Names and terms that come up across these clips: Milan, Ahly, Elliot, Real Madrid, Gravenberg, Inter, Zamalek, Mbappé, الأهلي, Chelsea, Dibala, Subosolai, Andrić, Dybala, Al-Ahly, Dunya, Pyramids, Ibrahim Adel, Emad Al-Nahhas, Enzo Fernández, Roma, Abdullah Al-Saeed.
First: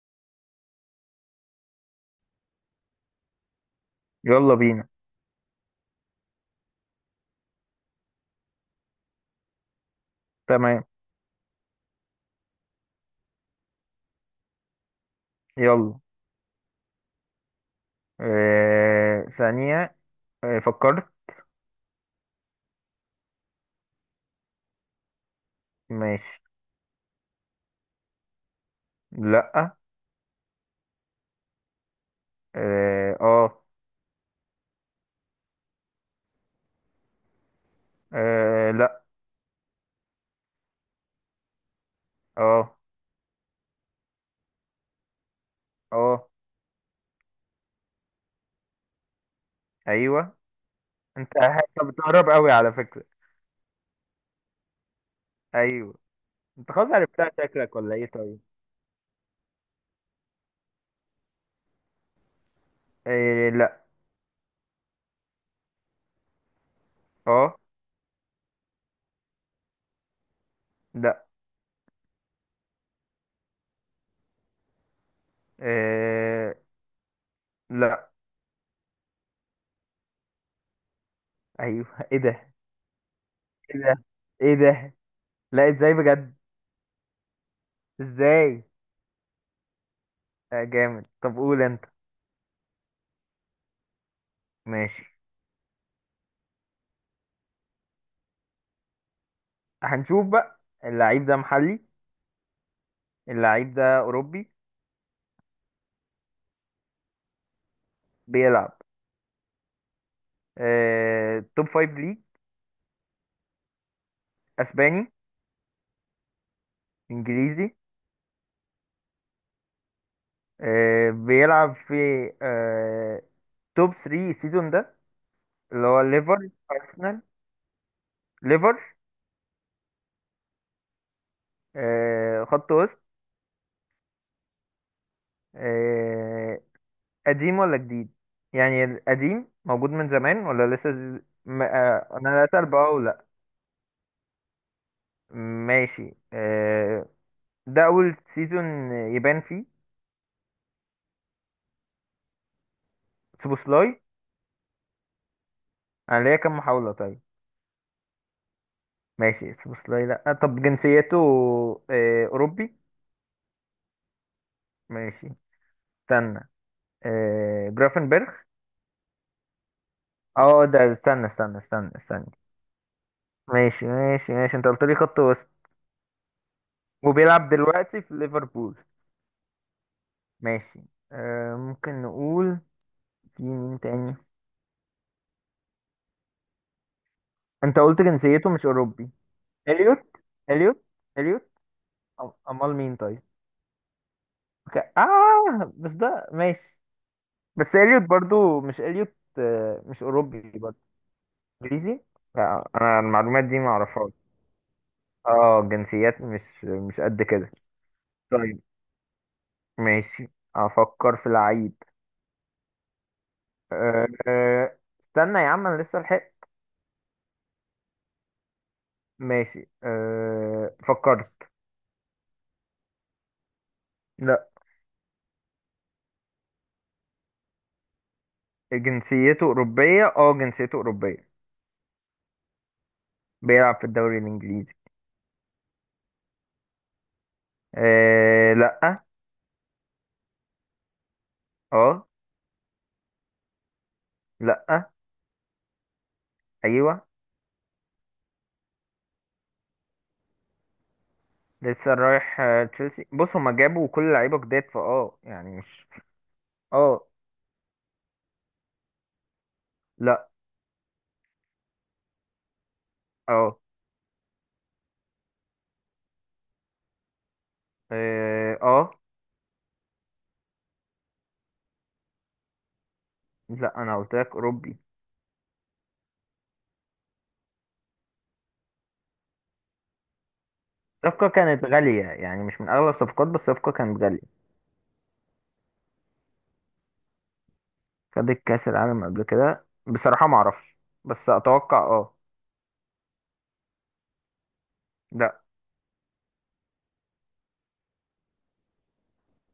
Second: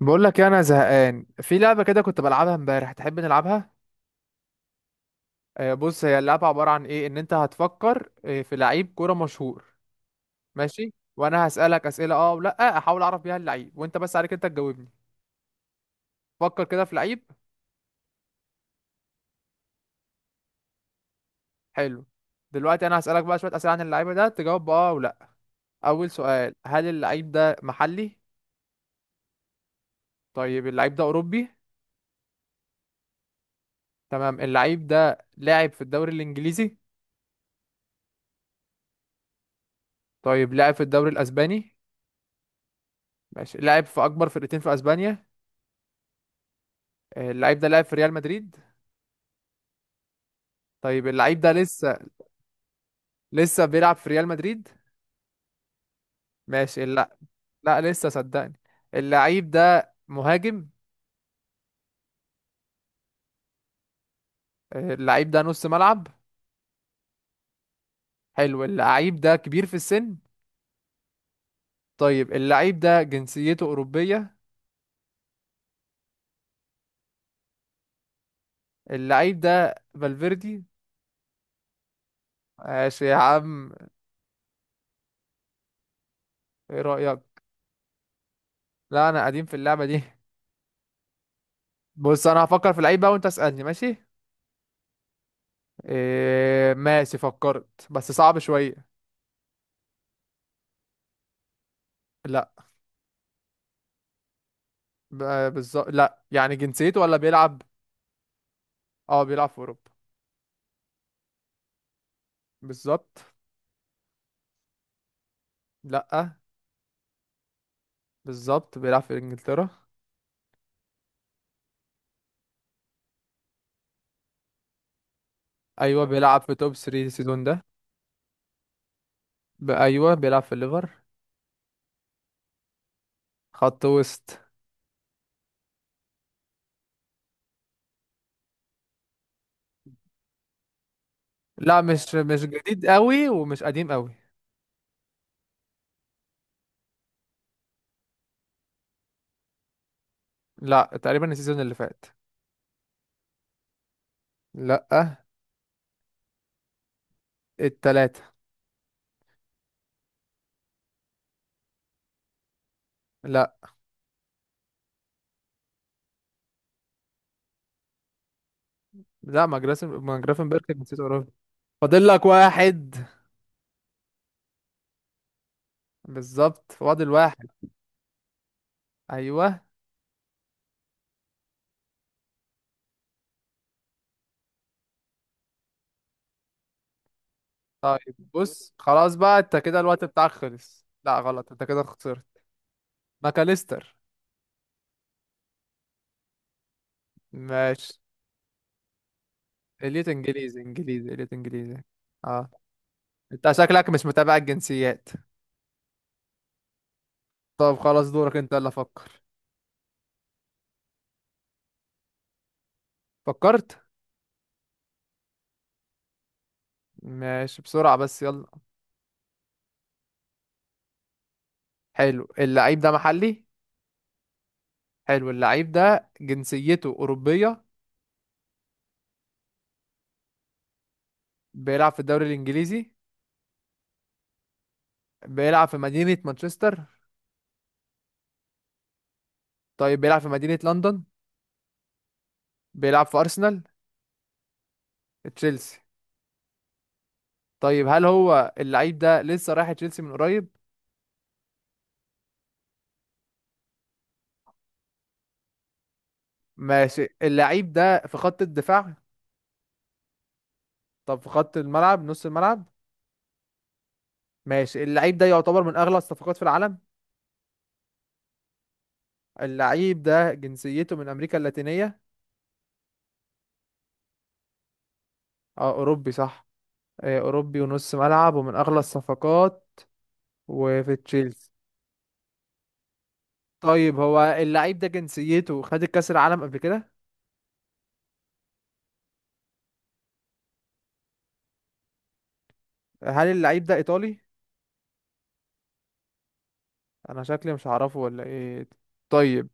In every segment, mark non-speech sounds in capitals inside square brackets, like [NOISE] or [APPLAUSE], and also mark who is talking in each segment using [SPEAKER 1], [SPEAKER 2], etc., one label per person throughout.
[SPEAKER 1] بقول لك إيه، انا زهقان في لعبه كده، كنت بلعبها امبارح. تحب نلعبها؟
[SPEAKER 2] يلا بينا.
[SPEAKER 1] بص، هي اللعبه عباره عن ايه، ان انت هتفكر في لعيب كوره مشهور.
[SPEAKER 2] تمام.
[SPEAKER 1] ماشي، وانا هسالك اسئله ولا احاول اعرف بيها اللعيب، وانت بس عليك انت تجاوبني.
[SPEAKER 2] يلا.
[SPEAKER 1] فكر كده في لعيب.
[SPEAKER 2] آه، ثانية. فكرت.
[SPEAKER 1] حلو. دلوقتي انا هسالك بقى شويه اسئله عن اللعيبه ده، تجاوب باه ولا. اول
[SPEAKER 2] ماشي.
[SPEAKER 1] سؤال، هل اللعيب ده محلي؟
[SPEAKER 2] لأ.
[SPEAKER 1] طيب، اللعيب ده اوروبي؟
[SPEAKER 2] آه، آه.
[SPEAKER 1] تمام. اللعيب ده لاعب في الدوري الانجليزي؟
[SPEAKER 2] لأ.
[SPEAKER 1] طيب، لاعب في الدوري الاسباني؟
[SPEAKER 2] آه.
[SPEAKER 1] ماشي. لاعب في اكبر فرقتين في اسبانيا؟
[SPEAKER 2] آه
[SPEAKER 1] اللعيب ده لعب في ريال مدريد؟
[SPEAKER 2] أيوه.
[SPEAKER 1] طيب،
[SPEAKER 2] أنت
[SPEAKER 1] اللعيب ده
[SPEAKER 2] أنت
[SPEAKER 1] لسه؟
[SPEAKER 2] بتقرب أوي على فكرة.
[SPEAKER 1] لسه بيلعب في ريال مدريد؟
[SPEAKER 2] أيوه. أنت
[SPEAKER 1] ماشي.
[SPEAKER 2] خلاص
[SPEAKER 1] لا.
[SPEAKER 2] عرفتها، شكلك
[SPEAKER 1] لا،
[SPEAKER 2] ولا إيه؟
[SPEAKER 1] لسه
[SPEAKER 2] طيب.
[SPEAKER 1] صدقني. اللعيب ده مهاجم؟
[SPEAKER 2] لأ.
[SPEAKER 1] اللعيب ده نص ملعب؟
[SPEAKER 2] آه
[SPEAKER 1] حلو. اللعيب ده كبير في السن؟
[SPEAKER 2] لأ
[SPEAKER 1] طيب، اللعيب ده جنسيته أوروبية؟
[SPEAKER 2] آه لأ.
[SPEAKER 1] اللعيب ده فالفيردي.
[SPEAKER 2] أيوه. إيه ده؟
[SPEAKER 1] ماشي يا عم.
[SPEAKER 2] إيه ده؟ إيه ده؟ لأ، إزاي بجد؟
[SPEAKER 1] ايه رأيك؟
[SPEAKER 2] إزاي؟
[SPEAKER 1] لا، انا قديم في اللعبة دي.
[SPEAKER 2] آه، جامد. طب قول أنت.
[SPEAKER 1] بص، انا هفكر في اللعيب بقى وانت اسألني، ماشي؟
[SPEAKER 2] ماشي.
[SPEAKER 1] إيه ماشي، فكرت بس صعب شوية.
[SPEAKER 2] هنشوف بقى. اللعيب ده محلي؟
[SPEAKER 1] لا.
[SPEAKER 2] اللعيب ده أوروبي؟
[SPEAKER 1] بالظبط، لا يعني جنسيته ولا بيلعب.
[SPEAKER 2] بيلعب.
[SPEAKER 1] اه، بيلعب في اوروبا.
[SPEAKER 2] توب فايف ليج.
[SPEAKER 1] بالظبط.
[SPEAKER 2] أسباني؟
[SPEAKER 1] لا.
[SPEAKER 2] إنجليزي؟
[SPEAKER 1] بالظبط، بيلعب في انجلترا.
[SPEAKER 2] بيلعب في آه، توب 3 السيزون ده، اللي هو
[SPEAKER 1] ايوه، بيلعب
[SPEAKER 2] ليفر
[SPEAKER 1] في توب 3
[SPEAKER 2] أرسنال.
[SPEAKER 1] السيزون ده.
[SPEAKER 2] ليفر.
[SPEAKER 1] ايوه، بيلعب في الليفر.
[SPEAKER 2] خط وسط.
[SPEAKER 1] خط وسط.
[SPEAKER 2] آه، قديم ولا جديد؟ يعني القديم موجود من زمان ولا لسه م...
[SPEAKER 1] لا،
[SPEAKER 2] آه،
[SPEAKER 1] مش
[SPEAKER 2] أنا
[SPEAKER 1] مش
[SPEAKER 2] لا أسأل
[SPEAKER 1] جديد
[SPEAKER 2] أو لأ.
[SPEAKER 1] قوي ومش قديم قوي.
[SPEAKER 2] ماشي. ده أول سيزون يبان فيه.
[SPEAKER 1] لا، تقريبا السيزون اللي فات.
[SPEAKER 2] سوبوسلاي؟
[SPEAKER 1] لا.
[SPEAKER 2] أنا ليا كام محاولة؟ طيب.
[SPEAKER 1] التلاتة.
[SPEAKER 2] ماشي، سوبوسلاي لا. طب جنسيته، أوروبي؟
[SPEAKER 1] لا.
[SPEAKER 2] ماشي. استنى. جرافنبرغ.
[SPEAKER 1] لا، ما جراسن ما جرافنبرخ،
[SPEAKER 2] اه ده
[SPEAKER 1] نسيت
[SPEAKER 2] استنى
[SPEAKER 1] اوروبا.
[SPEAKER 2] استنى استنى
[SPEAKER 1] فاضل لك
[SPEAKER 2] استنى.
[SPEAKER 1] واحد.
[SPEAKER 2] ماشي ماشي ماشي، انت قلت لي خط وسط.
[SPEAKER 1] بالظبط، فاضل واحد.
[SPEAKER 2] وبيلعب دلوقتي في ليفربول؟
[SPEAKER 1] ايوه.
[SPEAKER 2] ماشي. ممكن نقول. في مين تاني؟ انت قلت
[SPEAKER 1] طيب
[SPEAKER 2] جنسيته مش
[SPEAKER 1] بص،
[SPEAKER 2] أوروبي.
[SPEAKER 1] خلاص بقى، انت كده
[SPEAKER 2] اليوت.
[SPEAKER 1] الوقت بتاعك
[SPEAKER 2] اليوت.
[SPEAKER 1] خلص. لا
[SPEAKER 2] اليوت.
[SPEAKER 1] غلط، انت كده خسرت.
[SPEAKER 2] امال مين طيب؟
[SPEAKER 1] ماكاليستر.
[SPEAKER 2] اوكي. اه بس ده ماشي. بس
[SPEAKER 1] ماشي.
[SPEAKER 2] اليوت برضو، مش اليوت. مش
[SPEAKER 1] إليت
[SPEAKER 2] أوروبي
[SPEAKER 1] إنجليزي،
[SPEAKER 2] برضو.
[SPEAKER 1] إنجليزي إليت إنجليزي.
[SPEAKER 2] انجليزي؟
[SPEAKER 1] أه.
[SPEAKER 2] لا، انا المعلومات
[SPEAKER 1] أنت
[SPEAKER 2] دي ما
[SPEAKER 1] شكلك مش
[SPEAKER 2] اعرفهاش.
[SPEAKER 1] متابع الجنسيات.
[SPEAKER 2] اه الجنسيات مش قد كده.
[SPEAKER 1] طب خلاص، دورك أنت،
[SPEAKER 2] طيب.
[SPEAKER 1] يلا فكر.
[SPEAKER 2] ماشي. افكر في لعيب.
[SPEAKER 1] فكرت؟
[SPEAKER 2] أه آه، استنى يا عم، انا لسه لحق.
[SPEAKER 1] ماشي، بسرعة بس، يلا.
[SPEAKER 2] ماشي. فكرت.
[SPEAKER 1] حلو. اللعيب ده محلي؟
[SPEAKER 2] لا.
[SPEAKER 1] حلو. اللعيب ده جنسيته أوروبية؟
[SPEAKER 2] جنسيته اوروبيه، جنسيته اوروبيه.
[SPEAKER 1] بيلعب في الدوري الإنجليزي؟
[SPEAKER 2] بيلعب في الدوري الانجليزي.
[SPEAKER 1] بيلعب في مدينة مانشستر؟
[SPEAKER 2] لا.
[SPEAKER 1] طيب، بيلعب في مدينة لندن؟
[SPEAKER 2] اه.
[SPEAKER 1] بيلعب في أرسنال؟
[SPEAKER 2] لا.
[SPEAKER 1] تشيلسي؟
[SPEAKER 2] ايوه.
[SPEAKER 1] طيب، هل هو اللعيب ده لسه رايح تشيلسي من قريب؟
[SPEAKER 2] لسه رايح تشيلسي. بص، هما جابوا كل لعيبه جداد، فاه يعني مش. اه.
[SPEAKER 1] ماشي. اللعيب ده في خط الدفاع؟
[SPEAKER 2] لا.
[SPEAKER 1] طب في خط الملعب، نص الملعب؟
[SPEAKER 2] اه.
[SPEAKER 1] ماشي. اللعيب ده يعتبر من اغلى الصفقات في العالم؟
[SPEAKER 2] اه. آه.
[SPEAKER 1] اللعيب ده جنسيته من امريكا اللاتينية؟
[SPEAKER 2] لا، انا قلت لك اوروبي.
[SPEAKER 1] اه، اوروبي صح. اوروبي ونص ملعب ومن اغلى الصفقات. وفي
[SPEAKER 2] الصفقه
[SPEAKER 1] تشيلسي.
[SPEAKER 2] كانت غاليه، يعني مش من اغلى الصفقات، بس الصفقه
[SPEAKER 1] طيب،
[SPEAKER 2] كانت غاليه.
[SPEAKER 1] هو اللعيب ده جنسيته خد الكاس العالم قبل كده؟
[SPEAKER 2] خدت كاس العالم قبل كده؟ بصراحه ما اعرفش، بس اتوقع اه.
[SPEAKER 1] هل اللعيب ده ايطالي؟
[SPEAKER 2] لا.
[SPEAKER 1] انا شكلي مش هعرفه ولا ايه؟ طيب.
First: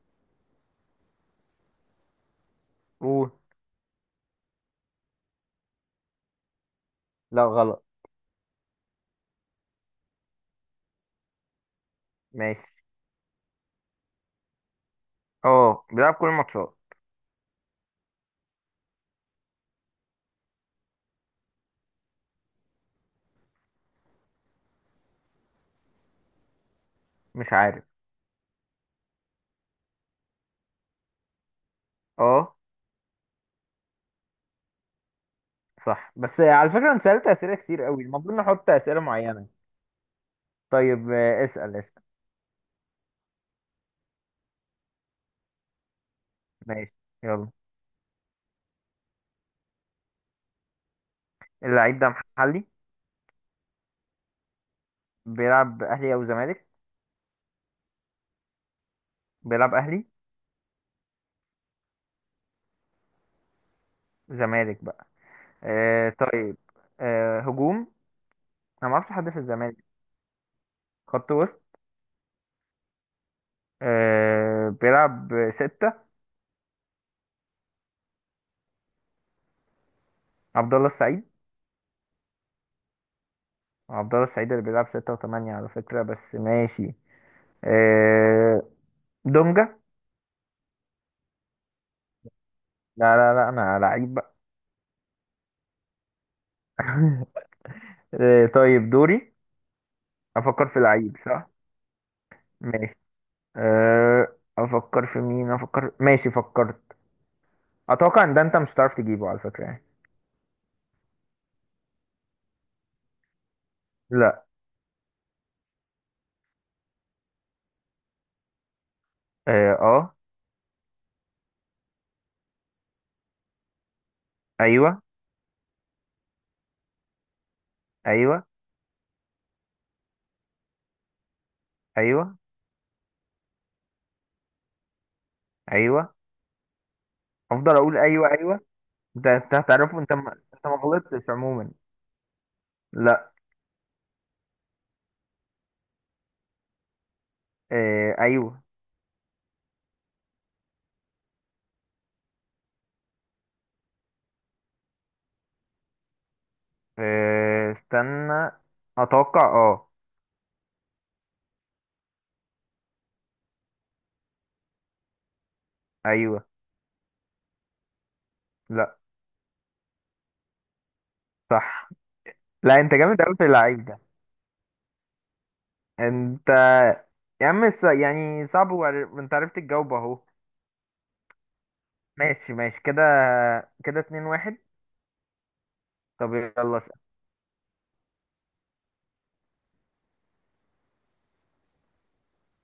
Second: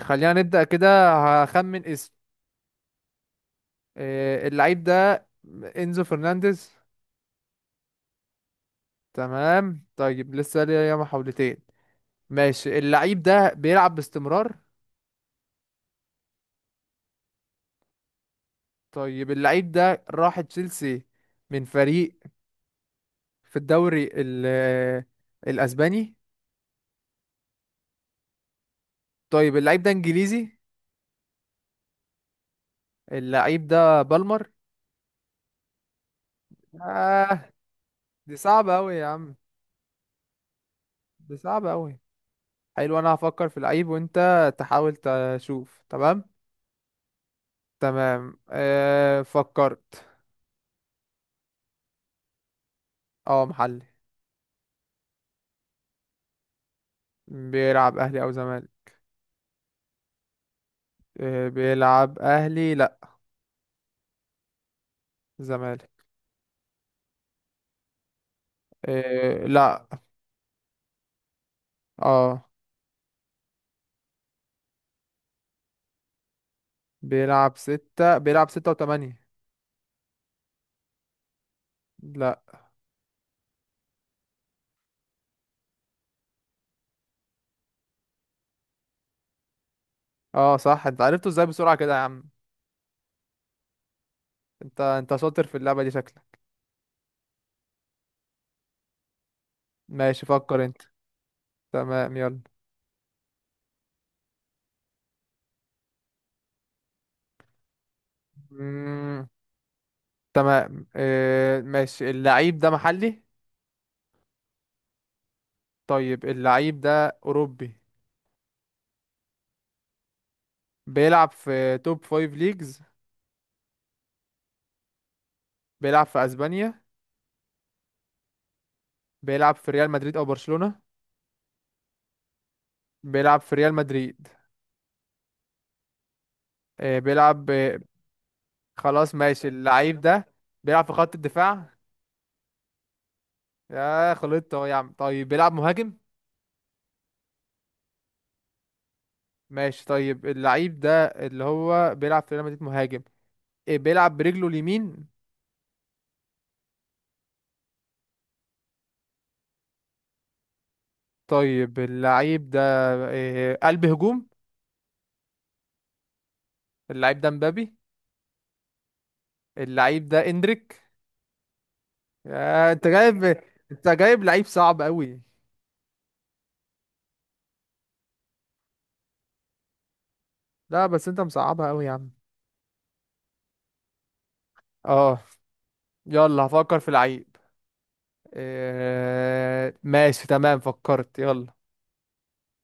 [SPEAKER 1] خلينا نبدأ كده. هخمن اسم.
[SPEAKER 2] قول.
[SPEAKER 1] اللعيب ده انزو فرنانديز.
[SPEAKER 2] لا غلط.
[SPEAKER 1] تمام. طيب، لسه ليا محاولتين.
[SPEAKER 2] ماشي.
[SPEAKER 1] ماشي. اللعيب ده بيلعب باستمرار؟
[SPEAKER 2] اه، بيلعب كل الماتشات.
[SPEAKER 1] طيب، اللعيب ده راح تشيلسي من فريق في الدوري الأسباني؟
[SPEAKER 2] مش عارف.
[SPEAKER 1] طيب، اللعيب ده إنجليزي؟
[SPEAKER 2] اه
[SPEAKER 1] اللعيب ده بالمر؟
[SPEAKER 2] صح، بس على فكره انت سالت
[SPEAKER 1] آه.
[SPEAKER 2] اسئله كتير قوي،
[SPEAKER 1] دي
[SPEAKER 2] المفروض نحط
[SPEAKER 1] صعبة أوي
[SPEAKER 2] اسئله
[SPEAKER 1] يا عم.
[SPEAKER 2] معينه. طيب.
[SPEAKER 1] دي صعبة
[SPEAKER 2] اسال
[SPEAKER 1] أوي.
[SPEAKER 2] اسال.
[SPEAKER 1] حلو، أنا هفكر في لعيب وأنت تحاول تشوف، تمام؟
[SPEAKER 2] ماشي. يلا.
[SPEAKER 1] تمام. فكرت.
[SPEAKER 2] اللعيب ده محلي؟
[SPEAKER 1] اه، محلي.
[SPEAKER 2] بيلعب اهلي او زمالك؟
[SPEAKER 1] بيلعب أهلي أو زمالك.
[SPEAKER 2] بيلعب اهلي؟
[SPEAKER 1] بيلعب أهلي، لأ.
[SPEAKER 2] زمالك بقى؟
[SPEAKER 1] زمالك.
[SPEAKER 2] آه، طيب. هجوم؟ انا ما اعرفش حد في
[SPEAKER 1] آه،
[SPEAKER 2] الزمالك.
[SPEAKER 1] لأ.
[SPEAKER 2] خط وسط؟
[SPEAKER 1] اه.
[SPEAKER 2] بيلعب ستة؟
[SPEAKER 1] بيلعب ستة، بيلعب ستة وتمانية.
[SPEAKER 2] عبد الله السعيد.
[SPEAKER 1] لا.
[SPEAKER 2] عبد الله السعيد اللي بيلعب ستة وثمانية على فكرة، بس ماشي. آه دونجا.
[SPEAKER 1] اه صح، انت عرفته ازاي بسرعة كده يا عم؟
[SPEAKER 2] لا لا لا، أنا لعيب بقى.
[SPEAKER 1] انت شاطر في اللعبة دي شكلك.
[SPEAKER 2] [LAUGHS] آه، طيب دوري.
[SPEAKER 1] ماشي، فكر
[SPEAKER 2] أفكر في
[SPEAKER 1] انت.
[SPEAKER 2] لعيب، صح؟
[SPEAKER 1] تمام، يلا.
[SPEAKER 2] ماشي. آه أفكر في مين. أفكر. ماشي، فكرت. أتوقع إن ده أنت مش هتعرف
[SPEAKER 1] مم.
[SPEAKER 2] تجيبه على فكرة يعني.
[SPEAKER 1] تمام، ماشي. اللعيب ده محلي؟
[SPEAKER 2] لا.
[SPEAKER 1] طيب، اللعيب ده اوروبي؟
[SPEAKER 2] آه, آه.
[SPEAKER 1] بيلعب في توب فايف ليجز؟
[SPEAKER 2] أيوه.
[SPEAKER 1] بيلعب في اسبانيا؟
[SPEAKER 2] أيوه.
[SPEAKER 1] بيلعب في ريال مدريد او برشلونة؟
[SPEAKER 2] أيوه.
[SPEAKER 1] بيلعب في ريال مدريد؟
[SPEAKER 2] أيوه.
[SPEAKER 1] اه، بيلعب
[SPEAKER 2] أفضل
[SPEAKER 1] اه
[SPEAKER 2] أقول أيوه أيوه.
[SPEAKER 1] خلاص
[SPEAKER 2] أنت
[SPEAKER 1] ماشي.
[SPEAKER 2] أنت هتعرفه،
[SPEAKER 1] اللعيب
[SPEAKER 2] أنت
[SPEAKER 1] ده
[SPEAKER 2] ما أنت ما
[SPEAKER 1] بيلعب في خط
[SPEAKER 2] غلطتش عموما.
[SPEAKER 1] الدفاع؟
[SPEAKER 2] لا.
[SPEAKER 1] يا خلطت اهو يا عم. طيب، بيلعب مهاجم؟
[SPEAKER 2] آه، ايوه.
[SPEAKER 1] ماشي. طيب، اللعيب ده اللي هو بيلعب في ريال مدريد مهاجم. إيه، بيلعب برجله اليمين؟
[SPEAKER 2] استنى. اتوقع. اه.
[SPEAKER 1] طيب، اللعيب ده إيه، قلب هجوم؟
[SPEAKER 2] ايوه.
[SPEAKER 1] اللعيب ده مبابي؟
[SPEAKER 2] لا.
[SPEAKER 1] اللعيب ده اندريك؟
[SPEAKER 2] صح.
[SPEAKER 1] آه،
[SPEAKER 2] لا،
[SPEAKER 1] انت
[SPEAKER 2] انت جامد
[SPEAKER 1] جايب.
[SPEAKER 2] قوي في اللعيب
[SPEAKER 1] انت
[SPEAKER 2] ده.
[SPEAKER 1] جايب لعيب صعب قوي.
[SPEAKER 2] انت يا عم يعني صعب انت عرفت تجاوب اهو.
[SPEAKER 1] لا بس انت مصعبها قوي يا عم.
[SPEAKER 2] ماشي ماشي كده. كده 2-1.
[SPEAKER 1] اه.
[SPEAKER 2] طب
[SPEAKER 1] يلا،
[SPEAKER 2] يلا
[SPEAKER 1] هفكر في
[SPEAKER 2] اسأل.
[SPEAKER 1] لعيب. إيه ماشي تمام، فكرت، يلا.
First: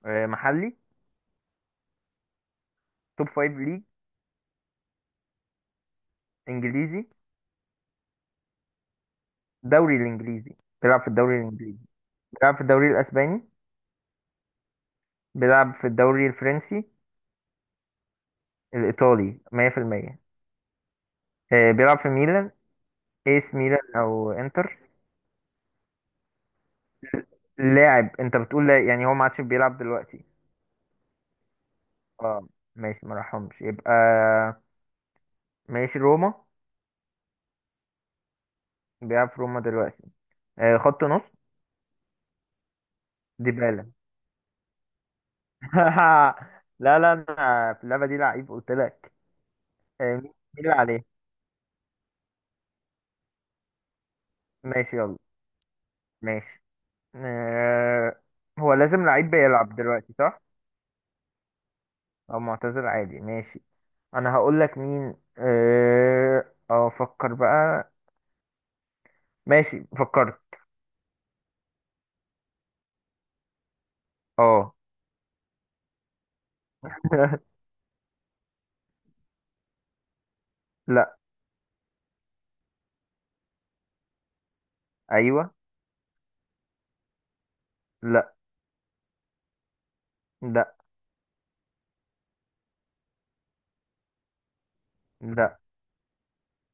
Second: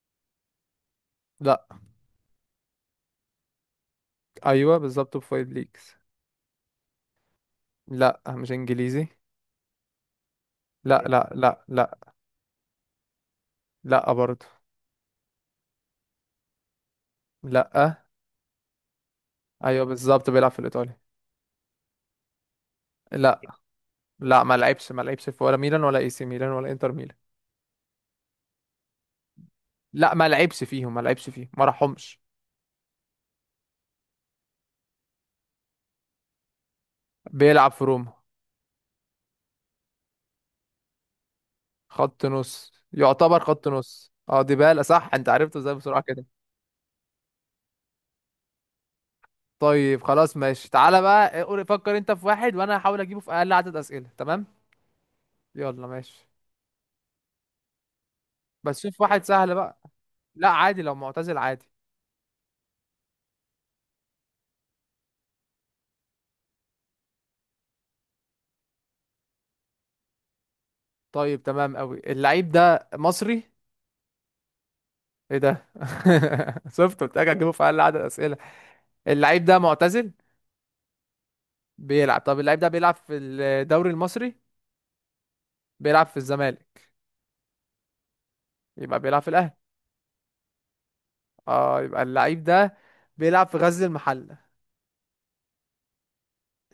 [SPEAKER 2] محلي؟
[SPEAKER 1] لا.
[SPEAKER 2] توب فايف ليج؟
[SPEAKER 1] ايوه بالظبط، فايف ليجز.
[SPEAKER 2] انجليزي؟
[SPEAKER 1] لا، مش انجليزي.
[SPEAKER 2] دوري الانجليزي بيلعب
[SPEAKER 1] لا،
[SPEAKER 2] في
[SPEAKER 1] لا،
[SPEAKER 2] الدوري
[SPEAKER 1] لا،
[SPEAKER 2] الانجليزي؟
[SPEAKER 1] لا.
[SPEAKER 2] بيلعب في الدوري الاسباني؟
[SPEAKER 1] لا برضه.
[SPEAKER 2] بيلعب في الدوري الفرنسي؟
[SPEAKER 1] لا.
[SPEAKER 2] الايطالي
[SPEAKER 1] ايوه
[SPEAKER 2] 100%؟
[SPEAKER 1] بالظبط، بيلعب في الايطالي.
[SPEAKER 2] بيلعب في ميلان.
[SPEAKER 1] لا.
[SPEAKER 2] ايس ميلان او
[SPEAKER 1] لا، ما
[SPEAKER 2] انتر؟
[SPEAKER 1] لعبش، ما لعبش في، ولا ميلان ولا اي سي ميلان ولا انتر ميلان.
[SPEAKER 2] لاعب، انت بتقول لا يعني هو ما عادش بيلعب
[SPEAKER 1] لا،
[SPEAKER 2] دلوقتي؟
[SPEAKER 1] ما لعبش فيهم، ما لعبش فيهم، ما راحهمش.
[SPEAKER 2] اه. ماشي، ما راحهمش يبقى. ماشي روما؟
[SPEAKER 1] بيلعب في روما؟
[SPEAKER 2] بيلعب في روما دلوقتي؟ خط نص.
[SPEAKER 1] خط نص، يعتبر خط
[SPEAKER 2] ديبالا؟
[SPEAKER 1] نص. اه، ديبالا؟ صح، انت عرفته ازاي بسرعه كده؟
[SPEAKER 2] [LAUGHS] لا لا، انا في اللعبه دي لعيب قلت لك.
[SPEAKER 1] طيب
[SPEAKER 2] مين مين
[SPEAKER 1] خلاص ماشي،
[SPEAKER 2] اللي
[SPEAKER 1] تعالى
[SPEAKER 2] عليه.
[SPEAKER 1] بقى قول، فكر انت في واحد وانا هحاول اجيبه في اقل عدد اسئله، تمام؟
[SPEAKER 2] ماشي يلا
[SPEAKER 1] يلا ماشي.
[SPEAKER 2] ماشي. آه هو
[SPEAKER 1] بس شوف
[SPEAKER 2] لازم
[SPEAKER 1] واحد
[SPEAKER 2] لعيب
[SPEAKER 1] سهل
[SPEAKER 2] بيلعب
[SPEAKER 1] بقى.
[SPEAKER 2] دلوقتي صح؟
[SPEAKER 1] لا عادي، لو معتزل عادي.
[SPEAKER 2] او معتزل عادي ماشي. انا هقول لك مين. افكر بقى. ماشي، فكرت.
[SPEAKER 1] طيب، تمام قوي. اللعيب ده مصري؟
[SPEAKER 2] اه.
[SPEAKER 1] ايه ده؟ [LAUGHS] شفت؟ قلت لك هجيبه
[SPEAKER 2] [LAUGHS]
[SPEAKER 1] في اقل عدد اسئله. اللعيب ده معتزل؟
[SPEAKER 2] لا.
[SPEAKER 1] بيلعب. طب اللعيب ده بيلعب في الدوري المصري؟
[SPEAKER 2] ايوه.
[SPEAKER 1] بيلعب في الزمالك؟
[SPEAKER 2] لا.
[SPEAKER 1] يبقى بيلعب في الاهلي؟
[SPEAKER 2] لا.
[SPEAKER 1] اه، يبقى اللعيب ده بيلعب في غزل المحلة؟
[SPEAKER 2] لا.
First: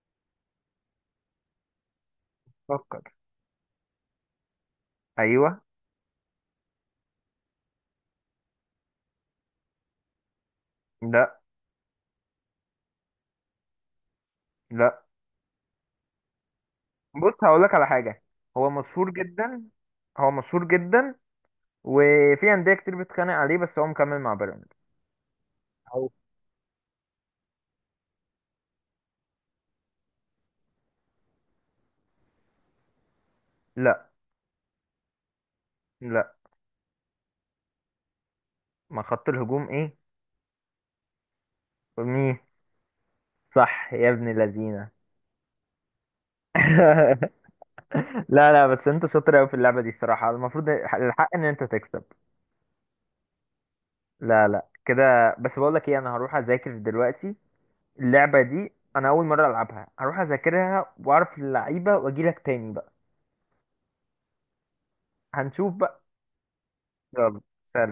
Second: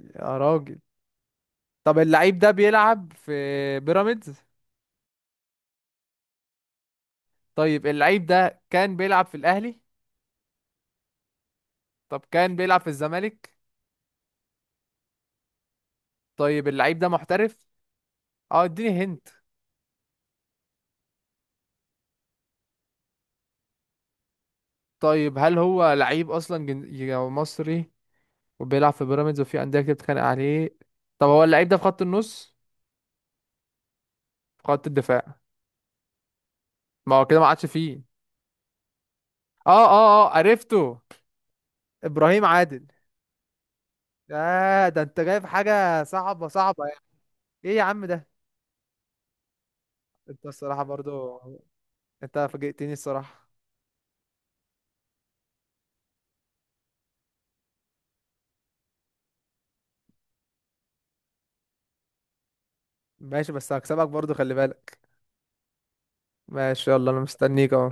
[SPEAKER 1] يا راجل! طب اللعيب ده
[SPEAKER 2] فكر.
[SPEAKER 1] بيلعب في بيراميدز؟
[SPEAKER 2] ايوه.
[SPEAKER 1] طيب، اللعيب ده كان بيلعب في الاهلي؟
[SPEAKER 2] لا.
[SPEAKER 1] طب كان بيلعب في الزمالك؟
[SPEAKER 2] لا.
[SPEAKER 1] طيب، اللعيب ده
[SPEAKER 2] بص
[SPEAKER 1] محترف؟
[SPEAKER 2] هقولك على حاجه.
[SPEAKER 1] اه،
[SPEAKER 2] هو
[SPEAKER 1] اديني
[SPEAKER 2] مشهور
[SPEAKER 1] هنت.
[SPEAKER 2] جدا. هو مشهور جدا، وفي انديه كتير بتتخانق عليه، بس هو مكمل مع بيراميدز.
[SPEAKER 1] طيب، هل هو
[SPEAKER 2] أو.
[SPEAKER 1] لعيب اصلا مصري؟ وبيلعب في بيراميدز وفي انديه كتير بتتخانق عليه. طب هو اللعيب ده في خط النص؟
[SPEAKER 2] لا.
[SPEAKER 1] في خط الدفاع؟
[SPEAKER 2] لا.
[SPEAKER 1] ما هو كده ما عادش فيه.
[SPEAKER 2] ما خط الهجوم
[SPEAKER 1] اه،
[SPEAKER 2] ايه.
[SPEAKER 1] اه، اه، عرفته!
[SPEAKER 2] مين؟
[SPEAKER 1] ابراهيم عادل؟
[SPEAKER 2] صح يا ابن
[SPEAKER 1] آه،
[SPEAKER 2] لذينه.
[SPEAKER 1] ده انت جايب حاجة صعبة صعبة يعني.
[SPEAKER 2] [LAUGHS]
[SPEAKER 1] ايه يا عم ده.
[SPEAKER 2] لا لا، بس انت شاطر قوي في اللعبه دي الصراحه،
[SPEAKER 1] انت
[SPEAKER 2] المفروض
[SPEAKER 1] الصراحة
[SPEAKER 2] الحق
[SPEAKER 1] برضو.
[SPEAKER 2] ان انت تكسب.
[SPEAKER 1] انت فاجئتني الصراحة.
[SPEAKER 2] لا لا كده، بس بقول لك ايه، انا هروح اذاكر دلوقتي. اللعبه دي انا اول مره العبها، هروح اذاكرها واعرف اللعيبه واجي لك تاني بقى.
[SPEAKER 1] ماشي، بس هكسبك برضو، خلي بالك.
[SPEAKER 2] هنشوف.
[SPEAKER 1] ماشي، يلا انا
[SPEAKER 2] يلا.
[SPEAKER 1] مستنيك اهو.
[SPEAKER 2] سلام.